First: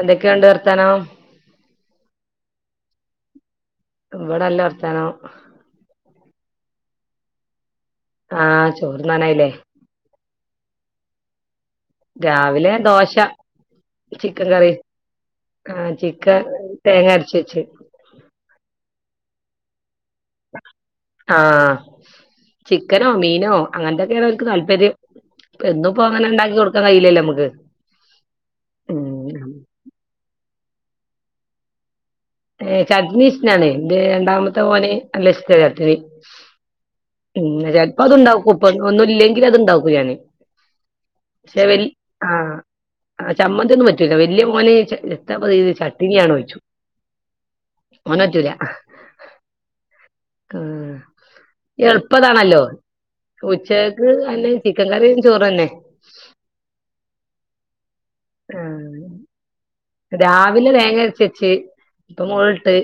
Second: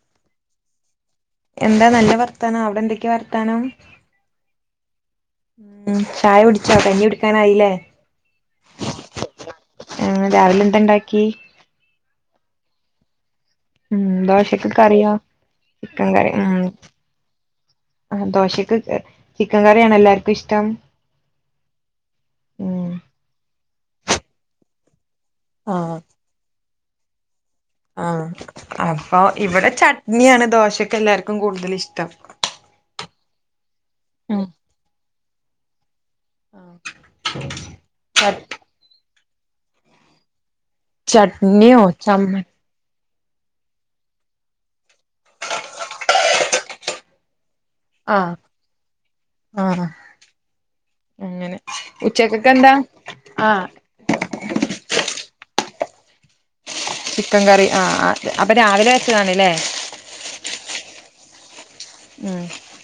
എന്തൊക്കെയുണ്ട് വർത്താനോ? എന്താ നല്ല വർത്താനം അവിടെ എന്തൊക്കെ വർത്താനം? ഇവെടല്ല വർത്താനം ഉം ചായ കുടിച്ചോ കഞ്ഞി കുടിക്കാനായില്ലേ? ആഹ ചോറ്ന്നാനായില്ലേ ഉം രാവിലെ എന്ത് ഉണ്ടാക്കി രാവിലെ ദോശ ഉം ചിക്കൻ ദോശക്ക് കറി കറിയോ ആ ചിക്കൻ കറി തേങ്ങ അരച്ച് വെച്ച് ഉ ദോശക്ക് ചിക്കൻ കറിയാണ് എല്ലാർക്കും ഇഷ്ടം ആ ഉം ചിക്കനോ മീനോ അങ്ങനത്തൊക്കെയണ അവർക്ക് താല്പര്യം ഇപ്പൊ എന്നിപ്പോ അങ്ങനെ ഉണ്ടാക്കി കൊടുക്കാൻ കഴയില്ലല്ലേ നമുക്ക് ആഹ അപ്പൊ ഉം. ഇവിടെ ചട്നിയാണ് ദോശൊക്കെ എല്ലാർക്കും കൂടുതൽ ഇഷ്ടം ചട്നി ഇഷണാണ് രണ്ടാമത്തെ മോന് നല്ല ഇഷ്ടാ ചട്ട്നി ഓ പിന്ന ചിലപ്പോ അത്ണ്ടാക്കും ഇപ്പൊ ഒന്നു ഇല്ലെങ്കിൽ അത്ണ്ടാക്കൂ ഞാന് ചട്നിയോ ശെവരി ചമ്മ ആഹ ആ ചമ്മന്ത്തി ഒന്നും പറ്റൂല വലിയ മോനെ എത്ത പീതിൽ ചട്ടണിയ ആണ് വെച്ചു ഓന് ആഹ് പറ്റൂല ആഹ് അങ്ങനെ ഉച്ചക്കൊക്കെ എപ്പതാണല്ലോ എന്താ ആഹ് ഉച്ചക്ക് അന്നെ ചിക്കൻ കറിയും ചോറും തന്നെ ചിക്കൻ കറി ആ അപ്പൊ രാവിലെ വെച്ചതണല്ലേ രാവിലെ തേങ്ങ അച്ച വെച്ച് ഇപ്പൊ ഉം മുളകിട്ട്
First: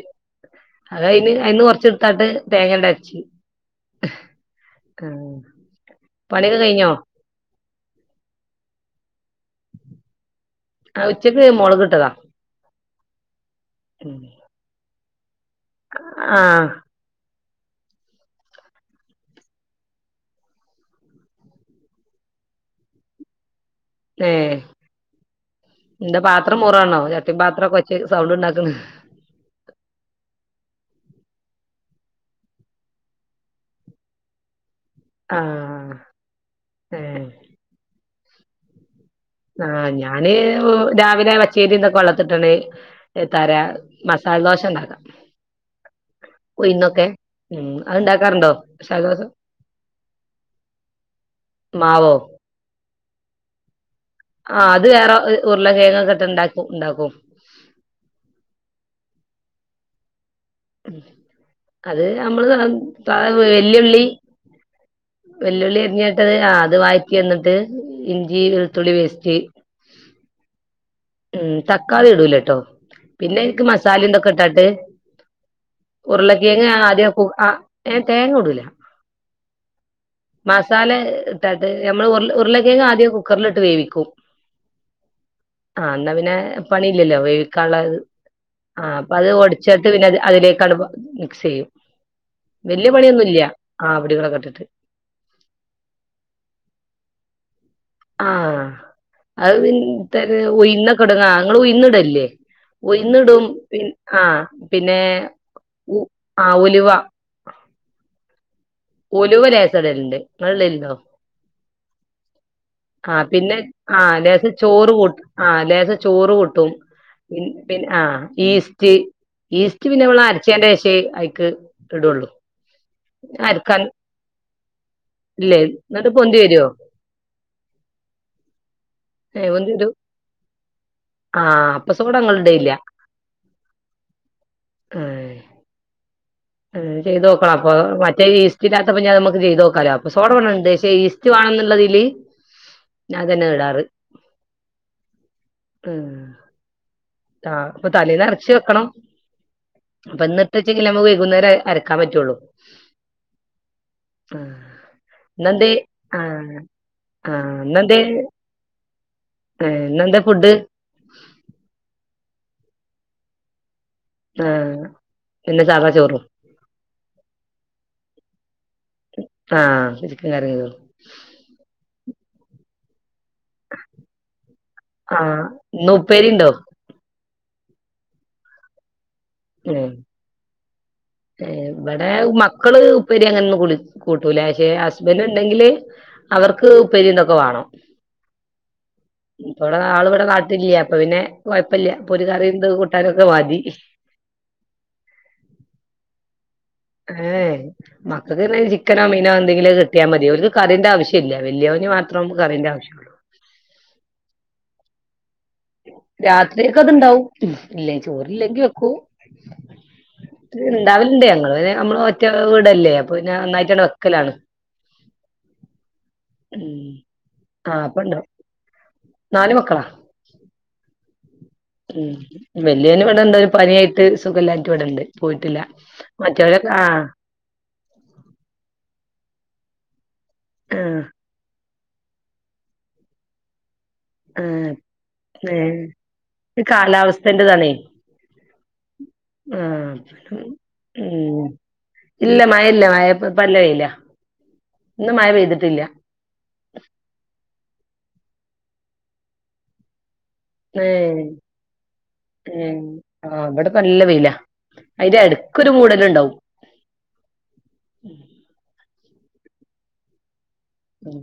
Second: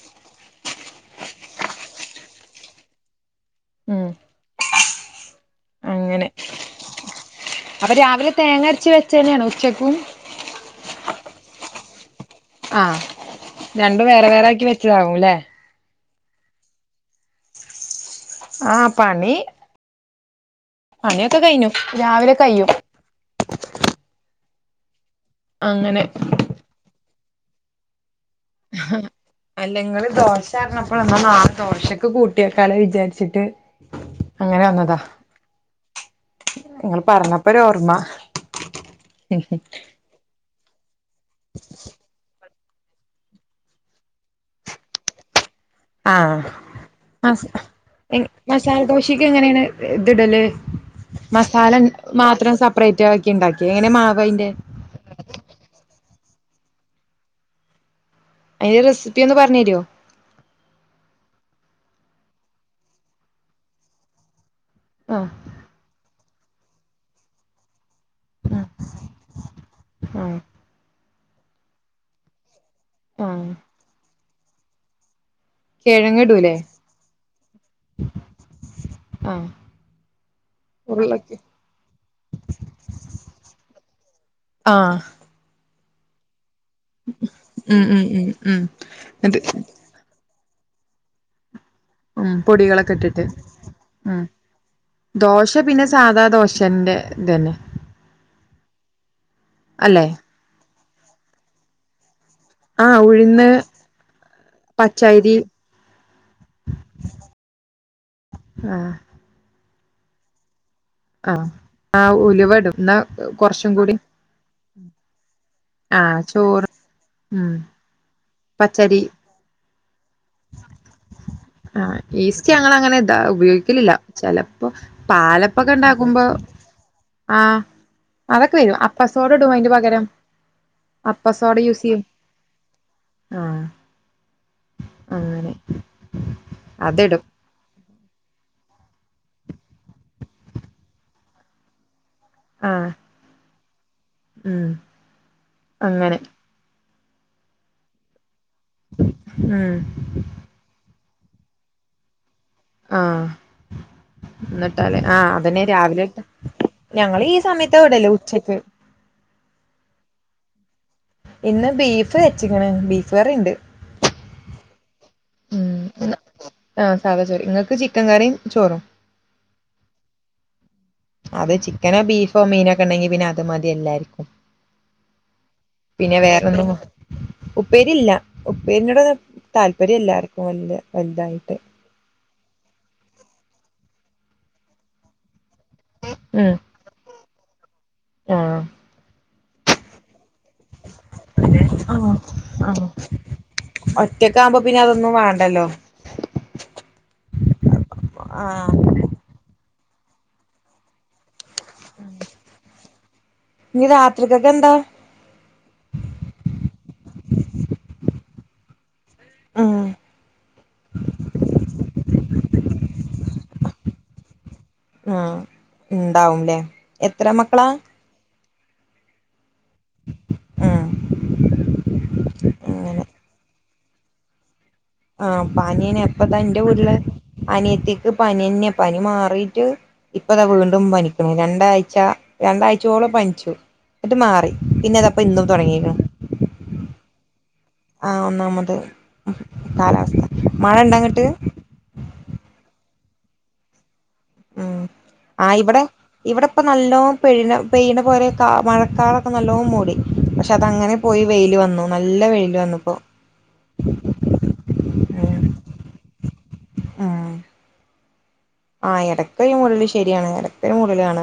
അത അതിന് അതിന്ന് കൊറച്ച എടുത്തായിട്ട് തേങ്ങയുടെ അച്ചി ഉം ആ അങ്ങനെ പണിയൊക്കെ കഴിഞ്ഞോ അപ്പൊ രാവിലെ തേങ്ങരച്ച വെച്ച തന്നെയാണ് ഉച്ചക്കും ആ ഉച്ചയ്ക്ക് മുളക് കിട്ടതാ ആഹ രണ്ട വേറെ വേറെ ആക്കി വെച്ചതാവുംല്ലേ ആഹ ആഹ് പണി പണിയൊക്കെ കഴിഞ്ഞു രാവിലെ കൈയ്യും ഏ അങ്ങനെ എന്താ പാത്രം മുറണോ ചട്ടി പാത്രം കൊച്ച സൗണ്ട് ഉണ്ടാക്കി അല്ലെങ്ങള് ദോശ ആരഞ്ഞപ്പോഴ എന്ന നാല്ത്തോഷക്ക് കൂട്ടിയേക്കാല വിചാരിച്ചിട്ട് അങ്ങനെ വന്നതാ ആഹ് നിങ്ങൾ ഏഹ് പറഞ്ഞപ്പോ ഒരു ഓർമ്മ ആ ഞാന് രാവിലെ വച്ചേരിന്തൊക്കെ കൊള്ളത്തിട്ടാണ് തരാ മസാലദോശ ഉണ്ടാക്കാം ആഹ ഉഴുന്നൊക്കെ ആ ഉം അത് എ ഇണ്ടാക്കാറുണ്ടോ മസാല ദോശ മസാലദോശക്ക് എങ്ങനെയാണ് ഇത് ഇടല് മസാല മാവോ മാത്രം സെപ്പറേറ്റ് ആക്കി ഉണ്ടാക്കി എങ്ങനെ അയിന്റെ ആ അത് വേറെ ഉരുള കേഴങ്ങൊക്കെട്ടെ ഇണ്ടാക്കും ഉണ്ടാക്കും അതിന്റെ റെസിപ്പി ഒന്ന് പറഞ്ഞു തരോ അത് നമ്മള് വെല്ലയുള്ളി ആഹ് വെല്ലുവിളി എഞ്ഞ [unintelligible] ത് ആ അത് വായിക്കി വന്നിട്ട് ഇഞ്ചി വെളുത്തുള്ളി വേസ് ആഹ് ഉം തക്കാളി ഇടൂല കേട്ടോ പിന്നെ ആഹ് എനിക്ക് മസാല എന്തൊക്കെ ഇട്ടാട്ട് കിഴങ്ങിടൂലേ ഉരുളക്കേങ്ങ ആദ്യം ആ തേങ്ങ ഇടൂല ആഹ് മസാല ഉരുളക്ക് ഇത് നമ്മൾ ഉരു ഉരുളക്കേങ്ങ ആദ്യം കുക്കറിലിട്ട് വേവിക്കും ആഹ ആ എന്നാ പിന്നെ പണിയില്ലല്ലോ ഉം വേവിക്കാനുള്ളത് ഉം ഉം ഉം ആ അപ്പൊ അത് എന്നിട്ട് ഓടിച്ചിട്ട് പിന്നെ അതിലേക്ക് കടുവ മിക്സ് ചെയ്യും ഉം വല്യ പൊടികളൊക്കെ ഇട്ടിട്ട് പണിയൊന്നുല്ല ആ ഉം പൊടികളൊക്കെ ഇട്ടിട്ട് ദോശ പിന്നെ സാധാ ദോശന്റെ ഇതു തന്നെ ആഹ അത് അല്ലെ പിന്ത ഒയന്ന കെടുങ്ങ അങ്ങ ഉയന്നിടല്ലേ ആഹ് ഒയിന്നിടും ഉഴുന്ന് പി ആഹ പിന്നെ പച്ചരി ആ ഉലുവ ആഹ് ഉലുവ ലേസം ഇടല്ണ്ട് ഇങ്ങള് ഇട ആഹ് ആഹ് ഉലുവ ഇടും എന്നാ ആഹ് പിന്നെ കൊറച്ചും കൂടി ലേസം ചോറ് ആഹ് [unintelligible] ചോറ് കൂട്ടും ഉം ആ ഈസ്റ്റ് പച്ചരി ഈസ്റ്റ് പിന്നെ നമ്മള അരച്ചേന്റെ ശേഷേ അയ്ക്ക് ഇടോള്ളൂ ഇല്ലല്ല ചെലപ്പോ പാലപ്പൊക്കെ ഇന്നട്ട് ഉണ്ടാക്കുമ്പോ പൊന്തി വരോ ആഹ് അതൊക്കെ വരും അപ്പസോട ഏ ഇടും അയിന്റെ പൊന്തി വരും പകരം ആ അപ്പസോട യൂസ് അപ്പ ചെയ്യും സോഡ ഇങ്ങളിടലില്ല ആഹ് ഏ അങ്ങനെ അതിടും ചെയ്ത് നോക്കണപ്പൊ ഇസ്റ്റില്ലാത്തപ്പോ ഞാൻ ഇതിമ്മക്ക് ചെയ്ത് നോക്കാലോ അപ്പസോഡാ ഇവടെണ്ട് ക്ഷേ ഈസ്റ്റ് വാണ ന്ന്ള്ളതില് ആഹ് ഞാതന്നെ ഇടാറ് ഉം അങ്ങനെ ആ് ഇപ്പൊ തലേന്ന്റച്ച വെക്കണം ഉം പ്പൊ ഇന്നിട്ട് ച്ചങ്കിൽ ഞമ്മക്ക് കുന്നേരം അരക്കാൻ പറ്റൊള്ളൂ ഇന്നിട്ടാലേ ആഹ അതന്നെ രാവിലെ ഇട്ട ആഹ് ഞങ്ങള് ഈ സമയത്ത ഇടല് ഉച്ചക്ക് ന്നെന്താ ഫുഡ് ഇന്ന് ബീഫ് വെച്ചിങ്ങണ് ബീഫ് കറിണ്ട് ഉം ഉം ആ സാധാ ചോറ് ഇങ്ങക്ക് ചിക്കൻ കറീം ചോറും ആഹ [unintelligible] ണ്ടെങ്കി പിന്നെ അത് മതി എല്ലാര്ക്കും ആഹ് ഇന്ന് പിന്നെ ഉപ്പേരി വേറെ ഉണ്ടോ ഒന്നും ഉപ്പേരി ഇല്ല ഉപ്പേരിനോടൊന്നും ഏഹ് താല്പര്യല്ല ആർക്കും വല്യ വലുതായിട്ട് ഏഹ് ഇവിടെ മക്കള് ഉപ്പേരി അങ്ങനൊന്നും കുളി കൂട്ടൂല പക്ഷെ ഹസ്ബന്റ് ഉണ്ടെങ്കിൽ ഉം അവർക്ക് ഉപ്പേരി ഇതൊക്കെ വാണം ആഹ് ഇപ്പള് ആൾ ഇവിടെ നാട്ടില്ല്യ അപ്പ പിന്നെ കൊഴപ്പില്ല അപ്പൊ ആഹ് പിന്നെ ഒരു കറിതും കൂട്ടാനൊക്കെ മതി കുട്ട്യേക്ക് ആവുമ്പോ പിന്നെ അതൊന്നും വാണ്ടല്ലോ ഏഹ മക്കക്ക് ആഹ് [inaudible] ചിക്കനോ മീനോ എന്തെങ്കിലൊക്കെ കിട്ടിയാ മതി ഒർക്ക് കറിന്റെ ആവശ്യമില്ല വെല്യോൻ മാത്രം കറിന്റെ ആവശ്യള്ളു ഇനി രാത്രിക്കൊക്കെ എന്താ രാത്രിയക്കെ അത്ണ്ടാവും ഇല്ലേയ് ചോറല്ലെങ്കി വെക്കൂ ഉം ണ്ടാവല്ണ്ട് ഞങ്ങള് നമ്മള് ഒറ്റ വീടല്ലേ പിന്നെ ഒന്നായിറ്റണ്ട് വെക്കലാണ് ആ ഉണ്ടാവുംല്ലേ ഉം എത്ര മക്കളാ ആഹ് അപ്പണ്ടാവും നാല് മക്കളാ ഉം ഉം വെല്യ ഓൻ അങ്ങനെ ഇവടെ ഇണ്ട് പനായിട്ട് സുഖല്ല ആ പനിയെന്നെ ഇപ്പ ന്റെ വീട്ടില് ആഹ് അനിയത്തിക്ക് പനിന്നെ പനി മാറി [unintelligible] ഇപ്പതാ വീണ്ടും ആഹ് പനിക്കണ് രണ്ടാഴ്ച രണ്ടാഴ്ചോളം പനിച്ചു ന്ന്ട്ട് മാറി ആഹ് പിന്നെ തപ്പൊ ഇന്നും ഏഹ് തൊടങ്ങിക്ക്ണ് ഈ [inaudible] കാലാവസ്ഥ മഴ ഇണ്ടാ അങ്ങട്ട് ഇല്ല മഴ ഇല്ല മഴ ഇപ്പം നല്ല വെയില ഉം ഇന്ന് മഴ ആ ഇവടെ പെയ്തിട്ടില്ല ഇവിടെപ്പ നല്ലോ പെഴ പെയണ പോല മഴക്കാറോക്കെ നല്ലോ മൂടി പക്ഷെ അത അങ്ങനെ ഏഹ് പോയി വെയില് വന്നു നല്ല വെയില് വന്നുപ്പോൊ അതിന്റെ എടക്കൊരു മൂടല് ഇണ്ടാവും ആ ഉം ആഹ എടക്കൊരു മുടൽല് ശെര്യാണ് എ ടക്കൊരു മുടൽ കാണ ഉം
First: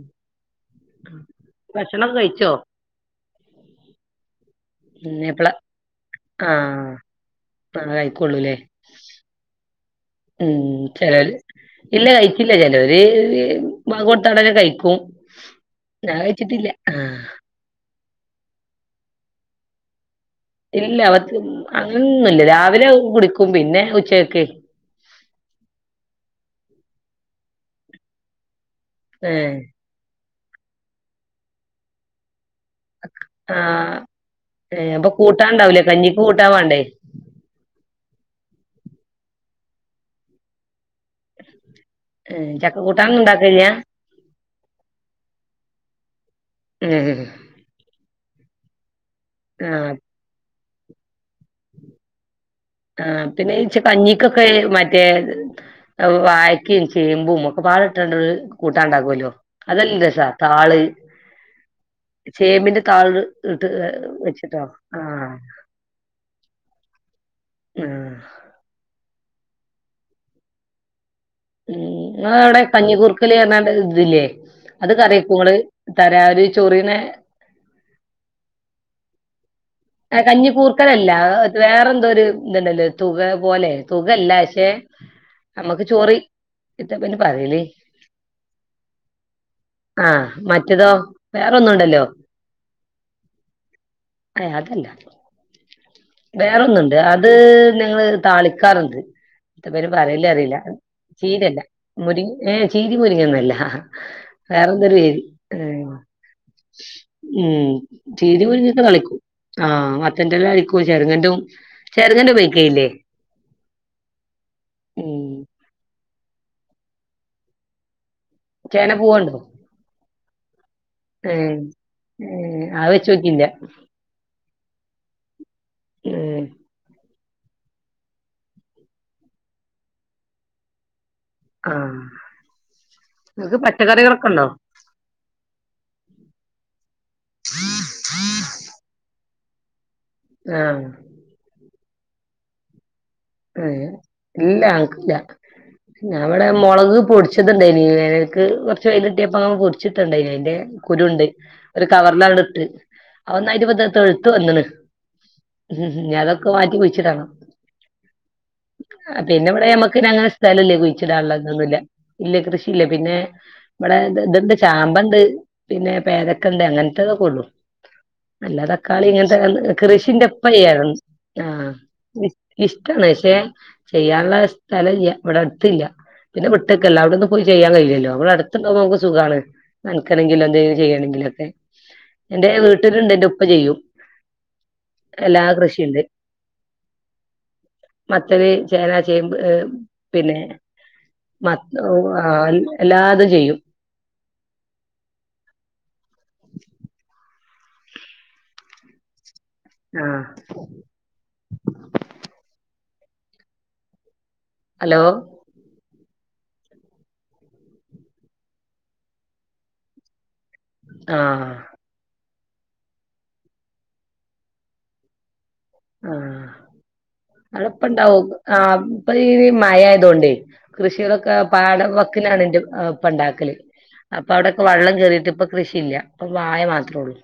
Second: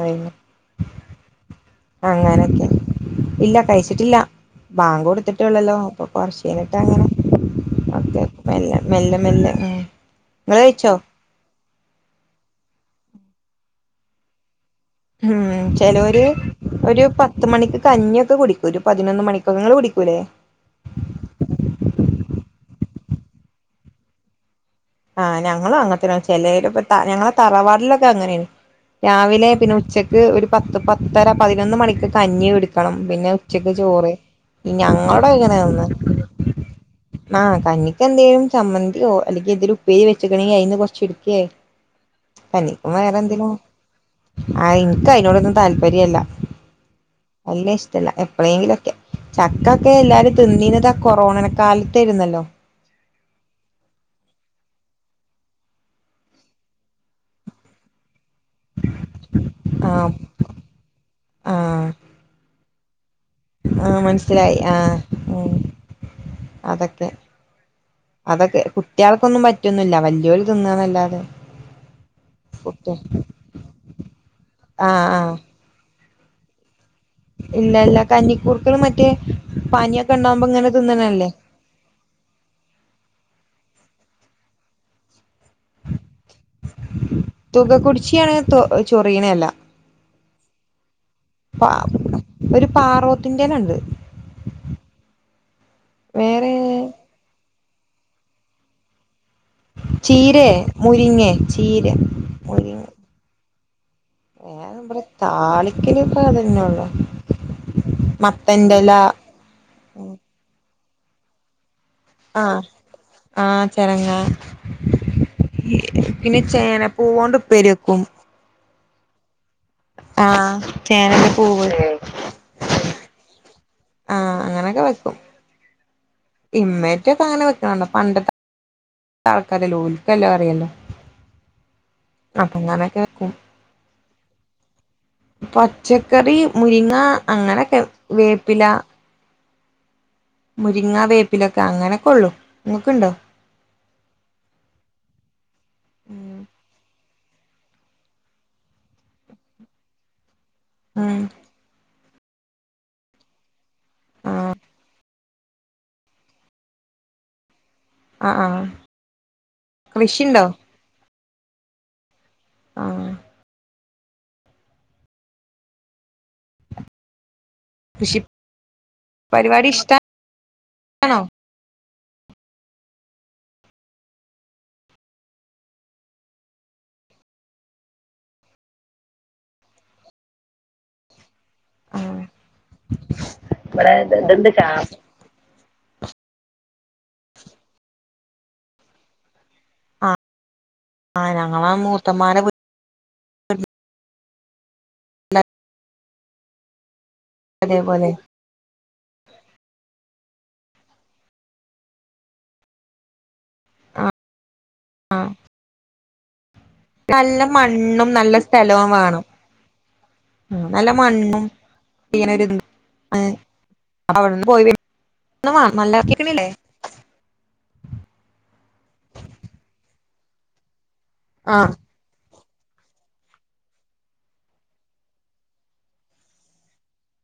[unintelligible] ഭക്ഷണൊക്കെ കഴിച്ചോ? ഇല്ല കഴിച്ചിട്ടില്ല ബാങ്ക് ഉം എപ്പളാ കൊടുത്തിട്ടേള്ളല്ലോ അപ്പൊ ആഹ് കൊറചഴിഞ്ഞിട്ടങ്ങനെ ആഹ് ഒക്കെ കഴിക്കൊള്ളൂല്ലേ മെല്ലെ മെല്ലെ മെല്ലെ ഇങ്ങള് കഴിച്ചോ ഇല്ല ചിലര് കഴിക്കില്ല ചിലർ കൊടുത്ത ഉടനെ കഴിക്കും ഉം ഞാൻ ചിലര് കഴിച്ചിട്ടില്ല ഒരു ആഹ് പത്ത് മണിക്ക് കഞ്ഞിയൊക്കെ കുടിക്കും ഒരു പതിനൊന്ന് മണിക്കൊക്കെ നിങ്ങള് കുടിക്കൂല്ലേ ഇല്ല അവ അങ്ങനൊന്നുല്ല രാവിലെ കുടിക്കും പിന്നെ ഉച്ചക്ക് ആ ഞങ്ങളും അങ്ങന തന്നെ ചില ഇപ്പ ത ഞങ്ങളെ തറവാടിലൊക്കെ അങ്ങനെയാണ് രാവിലെ ഏഹ് പിന്നെ ഉച്ചക്ക് ഒരു പത്ത് പത്തര പതിനൊന്ന് മണിക്കൊക്കെ കഞ്ഞി കുടിക്ക് ക്കണം പിന്നെ ഉച്ചക്ക് ആഹ് ചോറ് ഏഹ് അപ്പൊ ഞങ്ങളോട് ഇങ്ങനെയ കൂട്ടാണ്ടാവൂലേ തിന്ന കഞ്ഞിക്ക് കൂട്ടാൻ വാണ്ടേ ആ കഞ്ഞി എന്തങ്കിലും ചമ്മന്തിയോ അല്ലെങ്കിൽ എന്തരു ഉപ്പേരി വെച്ചക്കണെങ്കി അതിന്ന് കൊറച്ച് എടുക്കയേ ഏഹ് പനിക്കും ചക്കക്കൂട്ടാൻ വേറെ എന്തലും ഉണ്ടാക്കലില്ല ആ എനിക്ക് അയിനൊടൊന്നും താല്പര്യല്ല ഉം ഐല ഇഷ്ടമല്ല എ എപ്പഴേങ്കിലൊക്കെ ചക്ക ഒക്കെ ആഹ് എല്ലാരും തിന്നത് കൊറോണ കാലത്തായിരുന്നല്ലോ ആ പിന്നെ ജ്ജ് കഞ്ഞിക്കൊക്കെ മറ്റേ വായക്കയും ചേമ്പും ഒക്കെ [unintelligible] കൂട്ടാനുണ്ടാക്കല്ലോ അത് നല്ല ആഹ് രസാ താള് ചേമ്പിന്റെ താള് ഇട്ട് ആഹ മനസ്സിലായി വെച്ചിട്ടോ ആഹ ആഹ് ഉം അതൊക്കെ ആഹ് അതൊക്കെ കുട്ട്യാക്കൊന്നും പറ്റൊന്നുല്ല. വലിയവർ തിന്ന എന്നല്ലാതെ ങ്ങടെ അവിടെ കഞ്ഞിക്കൂർക്കല് ന്നൊരു ഇതില്ലേ അത് ആഹ് കറിയാക്കോ ങ്ങൾ തര ആ ഒരു ചൊറിണെ ഇല്ലല്ല കന്നിക്കൂർക്കളും മറ്റേ പനിയൊക്കെ ആ ഉണ്ടാവുമ്പോ ഇങ്ങനെ കഞ്ഞിക്കൂർക്കലല്ല തിന്നണല്ലേ വേറെന്തോ ഒരു ഇതുണ്ടല്ലോ തുക പോലെ തുകല്ല പക്ഷെ നമ്മുക്ക് ചോറി എന്താപ്പന്നെ പറെല് തുക കുടിച്ചിയാണ് തൊ ചൊറിയണല്ല ആഹ മറ്റേതോ പ വേറെന്നുംണ്ടല്ലോ ഒരു പാറോത്തിന്റെലണ്ട് അത് വേറെ വേറൊന്നുണ്ട് അത് ഞങ്ങള് താളിക്കാറുണ്ട് എന്താ പേര് പറയണേ ചീരേ എന്നറിയില്ല മുരിങ്ങേ ചീര അല്ല ഏ ചീര മുരിങ്ങ ഒന്നുമല്ല വേറെ നമ്മടെ താളിക്കല് ഇപ്പ അതന്നള്ളോ ഉം ചീനി പുഴുങ്ങിയിട്ട് താളിക്കും ആഹ് മത്തന്റെല താളിക്കും ചെരങ്ങന്റെ ആഹ ഉപയോഗിക്കലില്ലേ ആഹ ചെരങ്ങ ഉം പിന്നെ ചേന പൂവൊണ്ട് ഉപ്പേരി വെക്കും ചേനപ്പൂവോണ്ടോ? ആഹ് ചേനന്റെ പൂവ് ആ വെച്ചോക്കിട്ടില്ല ആഹ് അങ്ങനൊക്കെ വെക്കും ഇമ്മേക്കെ അങ്ങനെ വെക്കണണ്ടോ പണ്ടത്തെ ആൾക്കാരല്ല ഓലിക്കല്ലോ അറിയല് ആഹ നിങ്ങക്ക് പച്ചക്കറികളൊക്കെ ഉണ്ടോ പച്ചക്കറി മുരിങ്ങ അങ്ങനെക്കെ, വേപ്പില ആഹ് മുരിങ്ങ വേപ്പിലൊക്കെ അങ്ങനെയൊക്കെ ഉള്ളു. നിങ്ങൾക്കുണ്ടോ? ഇല്ലല്ല ഞങ്ങൾക്ക് ഇല്ല ഉം ഇവിടെ മുളക് പൊടിച്ചു പൊടിച്ചിട്ടുണ്ടായിരുന്നു. വേനൽക്ക് കുറച്ചു വെയിലു കിട്ടിയപ്പോൾ അങ്ങ് പൊടിച്ചിട്ടുണ്ടായിരുന്നു അതിന്റെ ഉം കുരുണ്ട് കവറിലണ്ട് ഇട്ട് ഒന്നായിട്ട് ഇപ്പോൾ തെളിർത് വന്നിന് ഉ അതൊക്കെ മാറ്റി കുഴിച്ചിടണം ആഹ് ആഹ് പിന്നെ ഇവിടെ നമ്മക്ക് അങ്ങനെ കൃഷിണ്ടോ സ്ഥലല്ല കുഴിച്ചി ഇതോന്നുമല്ല ഇല്ല കൃഷിയില്ല ആഹ് പിന്നെ ഇമ്മടെ ഇതുണ്ട് ചാമ്പ ഉണ്ട് പിന്നെ പേരക്കണ്ട് അങ്ങനത്തെതൊക്കെ ഉള്ളു കൃഷി അല്ലാതെ തക്കാളി പരിപാടി ഇങ്ങനത്തെല്ല ഇഷ്ടാണോ കൃഷി ന്റെപ്പ ചെയ്യാരുന്നു ആ ഇഷ്ടമാണ് പക്ഷെ ചെയ്യാനുള്ള സ്ഥലം ഇല്യ ഇവിടെ അടുത്തില്ല പിന്നെ വിട്ട് നിക്കല്ലേ അവിടെന്ന പോയി ചെയ്യാൻ കഴയില്ലല്ലോ അവിടുണ്ടോ നമുക്ക് സുഖാണ് നനക്കണമെങ്കിൽ എന്തെങ്കിലുംചെയ്യണമെങ്കിലൊക്കെ ആഹ് എന്റെ വീട്ടിലുണ്ടന്റെ ഉപ്പ ചെയ്യും എല്ലാ കൃഷിയും മത്തന് ചേന ചേമ്പ് ഏ പിന്നെ ആഹ് ഞങ്ങളെ മൂത്തമ്മാരെ [unintelligible] എല്ലാതും ചെയ്യും അതെപോലെ ആ ആഹ് ഹലോ ആഹ് നല്ല മണ്ണും നല്ല സ്ഥലവും വേണം നല്ല മണ്ണും ആഹ് [unintelligible] ഇങ്ങനെ [unintelligible] അവിടെന്ന് പോയി വര ആഹ അടെപ്പണ്ടാവും ആ ഇപ്പ മയയായതോണ്ട് കൃഷിയിടൊക്കെ ആഹ് പാട വക്കിനാണന്റെ ഇപ്പ ഉണ്ടാക്കല് അപ്പൊ അവിടെക്കെ വെള്ളം കേറിയിട്ട് ഇപ്പൊ കൃഷിയില്ല അപ്പൊ വായ മാത്രേ ഉള്ളൂ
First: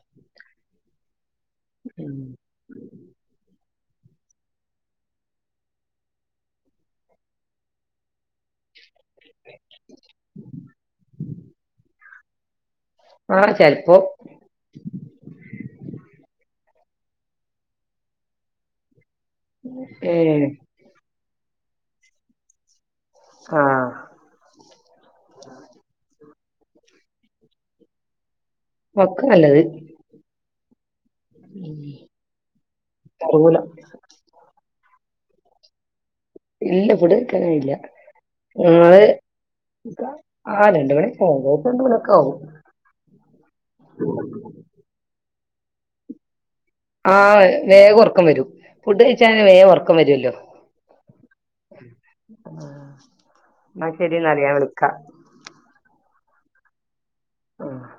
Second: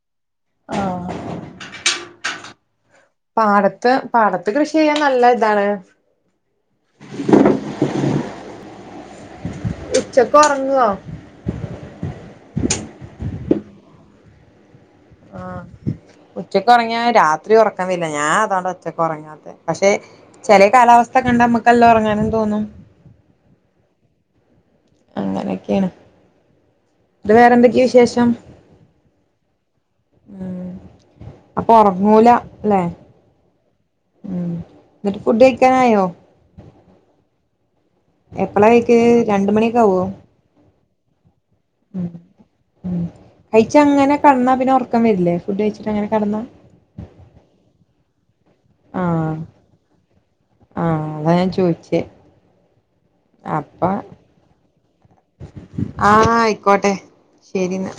ആഹ് ഉം ഇന്ന് പാടത്ത് കൃഷി ചെയ്യാൻ നല്ല ഇതാണ് ഉച്ചക്ക് ഉറങ്ങോ ആഹ ചെൽപ്പോ ആഹ ഉച്ചക്ക് ഒറങ്ങിയ രാത്രി ഉറക്കംവരില്ല ഞാൻ അതാണ്ട് ഉച്ചക്ക് ഒറങ്ങാത്തെ പക്ഷെ ഏഹ് ചെല കാലാവസ്ഥ കണ്ട നമ്മുക്ക് എല്ലാം ഒറങ്ങാനും തോന്നും ആഹ അങ്ങനെക്കെണ് അത് വേറെന്തൊക്കെയ വിശേഷം ഒക്കെ നല്ലത് ഉം അപ്പൊ ഒറങ്ങൂല ലെ അറിയൂല ഉം എന്നിട്ട് ഫുഡ് കഴിക്കാനായോ ഇല്ല ഫഡ്കഴിക്കാൻ ആയില്ല എപ്പളാ കഴിക്കല് രണ്ട് മണിയൊക്കെ ആവോ അത് ആണ് ഉം ഉം കഴിച്ച അങ്ങനെ കെടന്ന പിന്നെ ഉറക്കം വരില്ലേ ഫുഡ് കഴിച്ചിട്ട് അങ്ങനെ കടന്നാ ആഹ വേഗം ഒറക്കം വരും ഫുഡ് കഴിച്ച ആഹ് വേഗം ഒറക്കം വരുല്ലോ ആഹ് അതാ ഞാൻ ചോദിച്ചേ എന്ന അപ്പൊ ശരി എന്നാല് ഞാൻ വിളിക്ക ആഹ ആയിക്കോട്ടെ ആഹ് ശരിന്നാ